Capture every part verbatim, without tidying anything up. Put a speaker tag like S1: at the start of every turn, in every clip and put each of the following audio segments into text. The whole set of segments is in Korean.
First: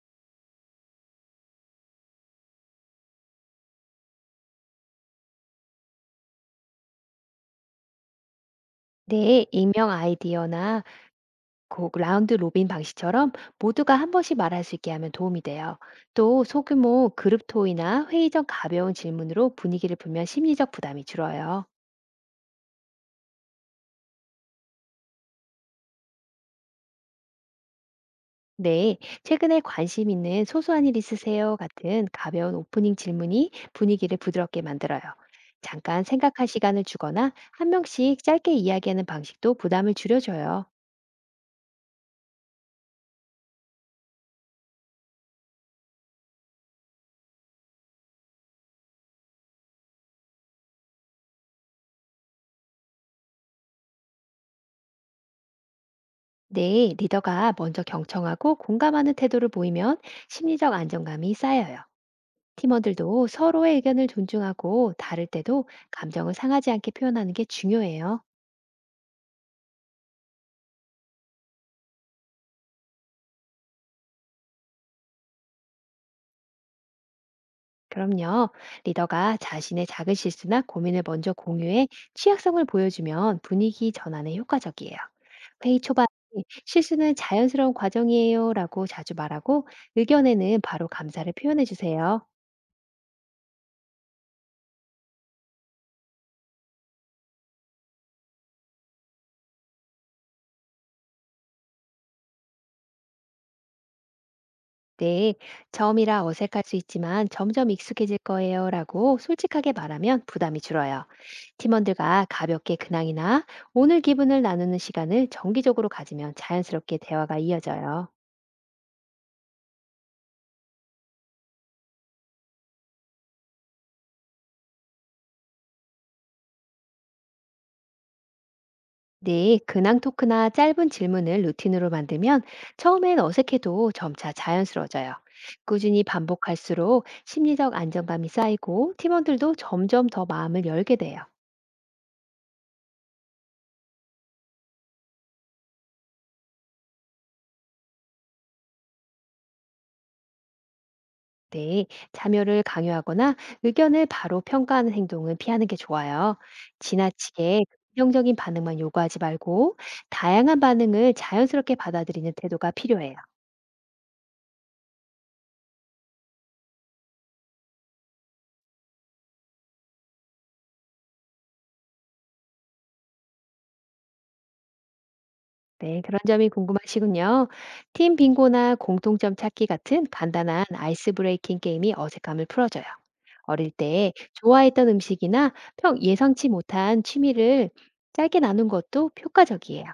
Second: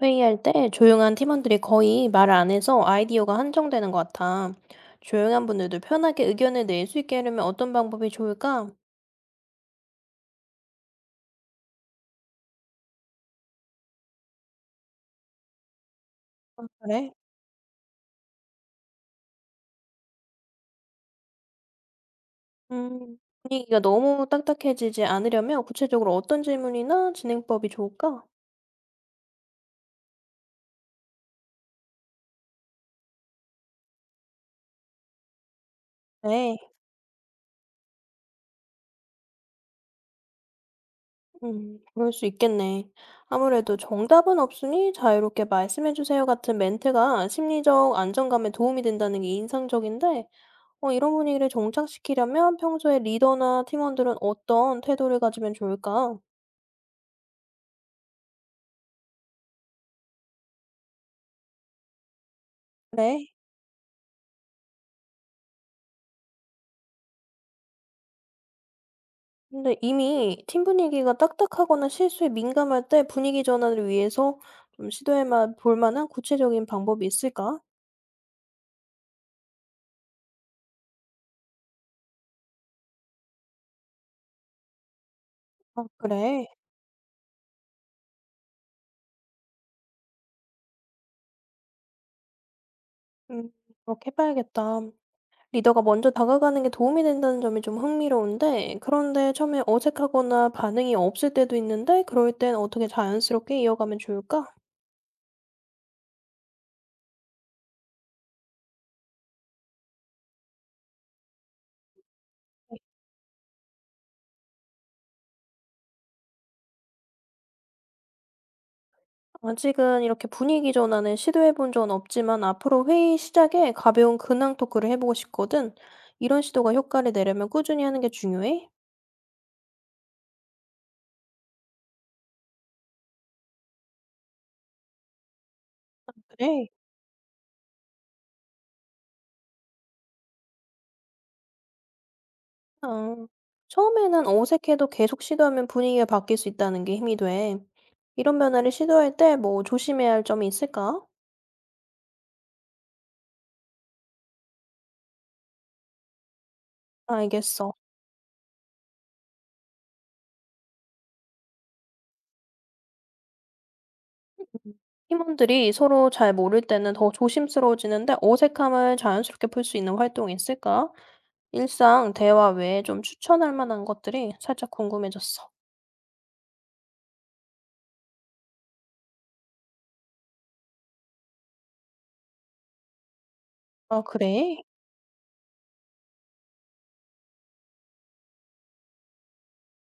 S1: 회의할 때 조용한 팀원들이 거의 말 안 해서 아이디어가 한정되는 것 같아. 조용한 분들도 편하게 의견을 낼 수 있게 하려면 어떤 방법이 좋을까?
S2: 네, 익명 아이디어나 곡 라운드 로빈 방식처럼 모두가 한 번씩 말할 수 있게 하면 도움이 돼요. 또 소규모
S1: 그래?
S2: 그룹 토의나 회의 전 가벼운 질문으로 분위기를 풀면 심리적 부담이 줄어요.
S1: 음, 분위기가 너무 딱딱해지지 않으려면 구체적으로 어떤 질문이나 진행법이 좋을까?
S2: 네, 최근에 관심 있는 소소한 일 있으세요? 같은 가벼운 오프닝 질문이 분위기를 부드럽게 만들어요. 잠깐 생각할
S1: 네.
S2: 시간을 주거나 한 명씩 짧게 이야기하는 방식도 부담을 줄여줘요.
S1: 음, 그럴 수 있겠네. 아무래도 정답은 없으니 자유롭게 말씀해주세요 같은 멘트가 심리적 안정감에 도움이 된다는 게 인상적인데, 어, 이런 분위기를 정착시키려면 평소에 리더나 팀원들은 어떤 태도를 가지면 좋을까?
S2: 네, 리더가 먼저 경청하고 공감하는 태도를 보이면 심리적 안정감이 쌓여요. 팀원들도
S1: 그래.
S2: 서로의 의견을 존중하고 다를 때도 감정을 상하지 않게 표현하는 게 중요해요.
S1: 근데 이미 팀 분위기가 딱딱하거나 실수에 민감할 때 분위기 전환을 위해서 좀 시도해 마- 볼 만한 구체적인 방법이 있을까?
S2: 그럼요. 리더가 자신의 작은 실수나 고민을 먼저 공유해 취약성을 보여주면 분위기 전환에 효과적이에요. 회의
S1: 아,
S2: 초반에
S1: 그래.
S2: 실수는 자연스러운 과정이에요라고 자주 말하고 의견에는 바로 감사를 표현해 주세요.
S1: 음, 그렇게 해봐야겠다. 리더가 먼저 다가가는 게 도움이 된다는 점이 좀 흥미로운데, 그런데 처음에 어색하거나 반응이 없을 때도 있는데, 그럴 땐 어떻게 자연스럽게 이어가면 좋을까?
S2: 네, 처음이라 어색할 수 있지만 점점 익숙해질 거예요 라고 솔직하게 말하면 부담이 줄어요. 팀원들과 가볍게 근황이나 오늘 기분을 나누는 시간을 정기적으로 가지면 자연스럽게 대화가 이어져요.
S1: 아직은 이렇게 분위기 전환을 시도해 본 적은 없지만 앞으로 회의 시작에 가벼운 근황 토크를 해보고 싶거든. 이런 시도가 효과를 내려면 꾸준히 하는 게 중요해?
S2: 네, 근황 토크나 짧은 질문을 루틴으로 만들면 처음엔 어색해도 점차 자연스러워져요. 꾸준히
S1: 그래.
S2: 반복할수록 심리적 안정감이 쌓이고 팀원들도 점점 더 마음을 열게 돼요.
S1: 아, 처음에는 어색해도 계속 시도하면 분위기가 바뀔 수 있다는 게 힘이 돼. 이런 변화를 시도할 때 뭐 조심해야 할 점이 있을까?
S2: 네, 자료를 강요하거나 의견을 바로 평가하는 행동은 피하는 게 좋아요. 지나치게
S1: 알겠어.
S2: 긍정적인 반응만 요구하지 말고 다양한 반응을 자연스럽게 받아들이는 태도가 필요해요.
S1: 음. 팀원들이 서로 잘 모를 때는 더 조심스러워지는데 어색함을 자연스럽게 풀 수 있는 활동이 있을까? 일상 대화 외에 좀 추천할 만한 것들이 살짝 궁금해졌어.
S2: 네, 그런 점이 궁금하시군요. 팀 빙고나 공통점 찾기 같은 간단한 아이스 브레이킹 게임이 어색함을 풀어줘요. 어릴
S1: 아,
S2: 때
S1: 그래?
S2: 좋아했던 음식이나 평 예상치 못한 취미를 짧게 나눈 것도 효과적이에요.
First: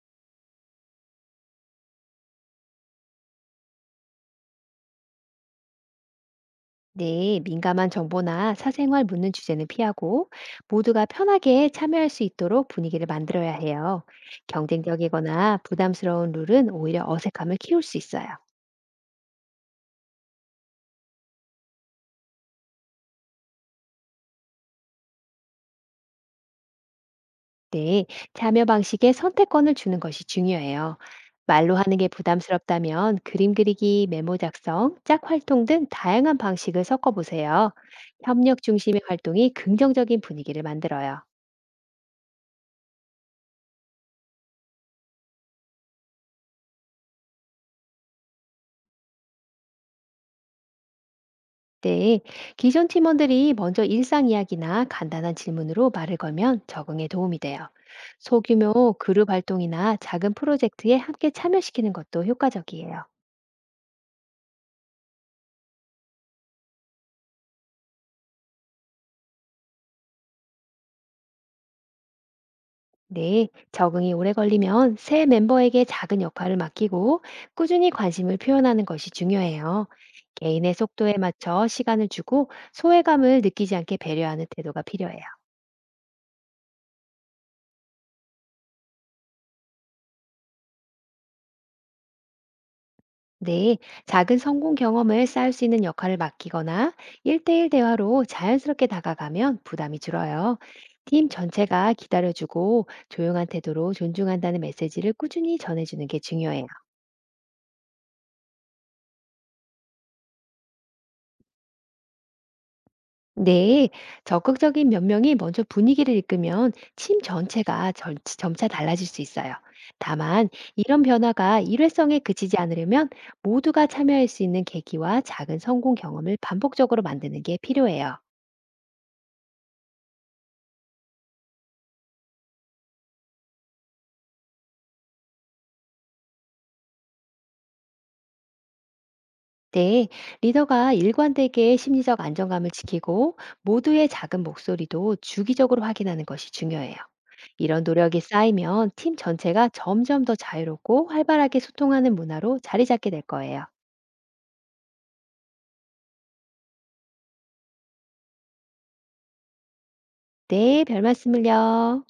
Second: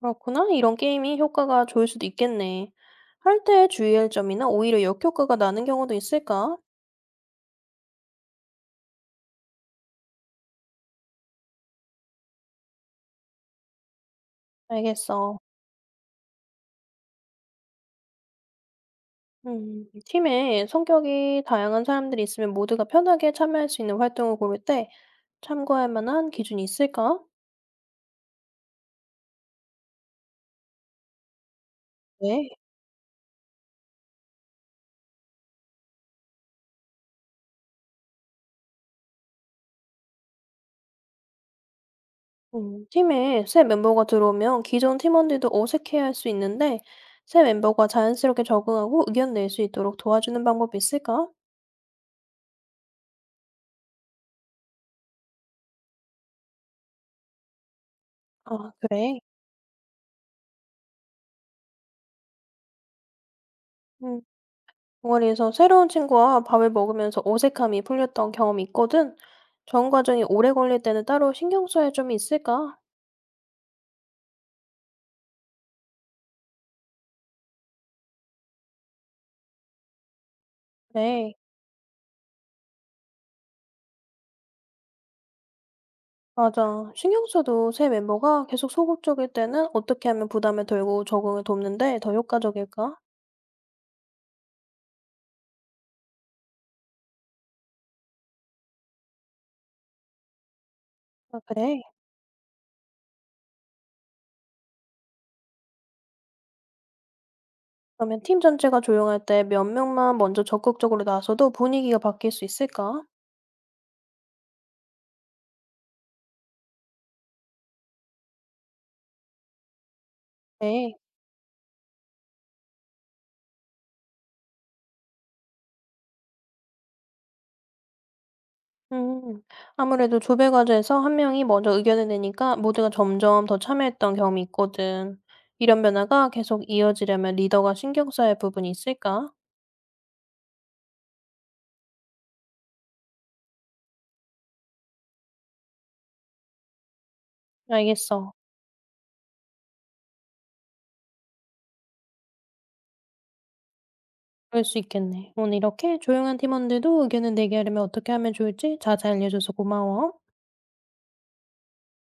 S1: 그렇구나. 이런 게임이 효과가 좋을 수도 있겠네. 할 때 주의할 점이나 오히려 역효과가 나는 경우도 있을까?
S2: 네, 민감한 정보나 사생활 묻는 주제는 피하고 모두가 편하게 참여할 수 있도록 분위기를 만들어야 해요.
S1: 알겠어.
S2: 경쟁적이거나 부담스러운 룰은 오히려 어색함을 키울 수 있어요.
S1: 음, 팀에 성격이 다양한 사람들이 있으면 모두가 편하게 참여할 수 있는 활동을 고를 때 참고할 만한 기준이 있을까?
S2: 네, 참여 방식에 선택권을 주는 것이 중요해요. 말로 하는 게
S1: 네.
S2: 부담스럽다면 그림 그리기, 메모 작성, 짝 활동 등 다양한 방식을 섞어 보세요. 협력 중심의 활동이 긍정적인 분위기를 만들어요.
S1: 음, 팀에 새 멤버가 들어오면 기존 팀원들도 어색해할 수 있는데, 새 멤버가 자연스럽게 적응하고 의견 낼 수 있도록 도와주는 방법이 있을까?
S2: 네, 기존 팀원들이 먼저 일상 이야기나 간단한 질문으로 말을 걸면 적응에 도움이 돼요.
S1: 아,
S2: 소규모
S1: 그래.
S2: 그룹 활동이나 작은 프로젝트에 함께 참여시키는 것도 효과적이에요.
S1: 음, 동아리에서 새로운 친구와 밥을 먹으면서 어색함이 풀렸던 경험이 있거든. 적응 과정이 오래 걸릴 때는 따로 신경 써야 점이 있을까?
S2: 네, 적응이 오래 걸리면 새 멤버에게 작은 역할을 맡기고 꾸준히 관심을 표현하는 것이 중요해요. 개인의 속도에
S1: 그래.
S2: 맞춰 시간을 주고 소외감을 느끼지 않게 배려하는 태도가 필요해요.
S1: 맞아. 신경 써도 새 멤버가 계속 소극적일 때는 어떻게 하면 부담을 덜고 적응을 돕는데 더 효과적일까?
S2: 네, 작은 성공 경험을 쌓을 수 있는 역할을 맡기거나 일대일 대화로 자연스럽게 다가가면 부담이 줄어요. 팀
S1: 아, 그래.
S2: 전체가 기다려주고 조용한 태도로 존중한다는 메시지를 꾸준히 전해주는 게 중요해요.
S1: 그러면 팀 전체가 조용할 때 몇 명만 먼저 적극적으로 나서도 분위기가 바뀔 수 있을까?
S2: 네, 적극적인 몇 명이 먼저 분위기를 이끌면 팀 전체가 절- 점차 달라질 수 있어요. 다만,
S1: 네.
S2: 이런 변화가 일회성에 그치지 않으려면 모두가 참여할 수 있는 계기와 작은 성공 경험을 반복적으로 만드는 게 필요해요.
S1: 음. 아무래도 조배 과제에서 한 명이 먼저 의견을 내니까 모두가 점점 더 참여했던 경험이 있거든. 이런 변화가 계속 이어지려면 리더가 신경 써야 할 부분이 있을까?
S2: 네, 리더가 일관되게 심리적 안정감을 지키고 모두의 작은 목소리도 주기적으로 확인하는 것이 중요해요. 이런 노력이
S1: 알겠어.
S2: 쌓이면 팀 전체가 점점 더 자유롭고 활발하게 소통하는 문화로 자리 잡게 될 거예요.
S1: 그럴 수 있겠네. 오늘 이렇게 조용한 팀원들도 의견을 내게 하려면 어떻게 하면 좋을지 자세히 알려줘서 고마워.
S2: 네, 별 말씀을요.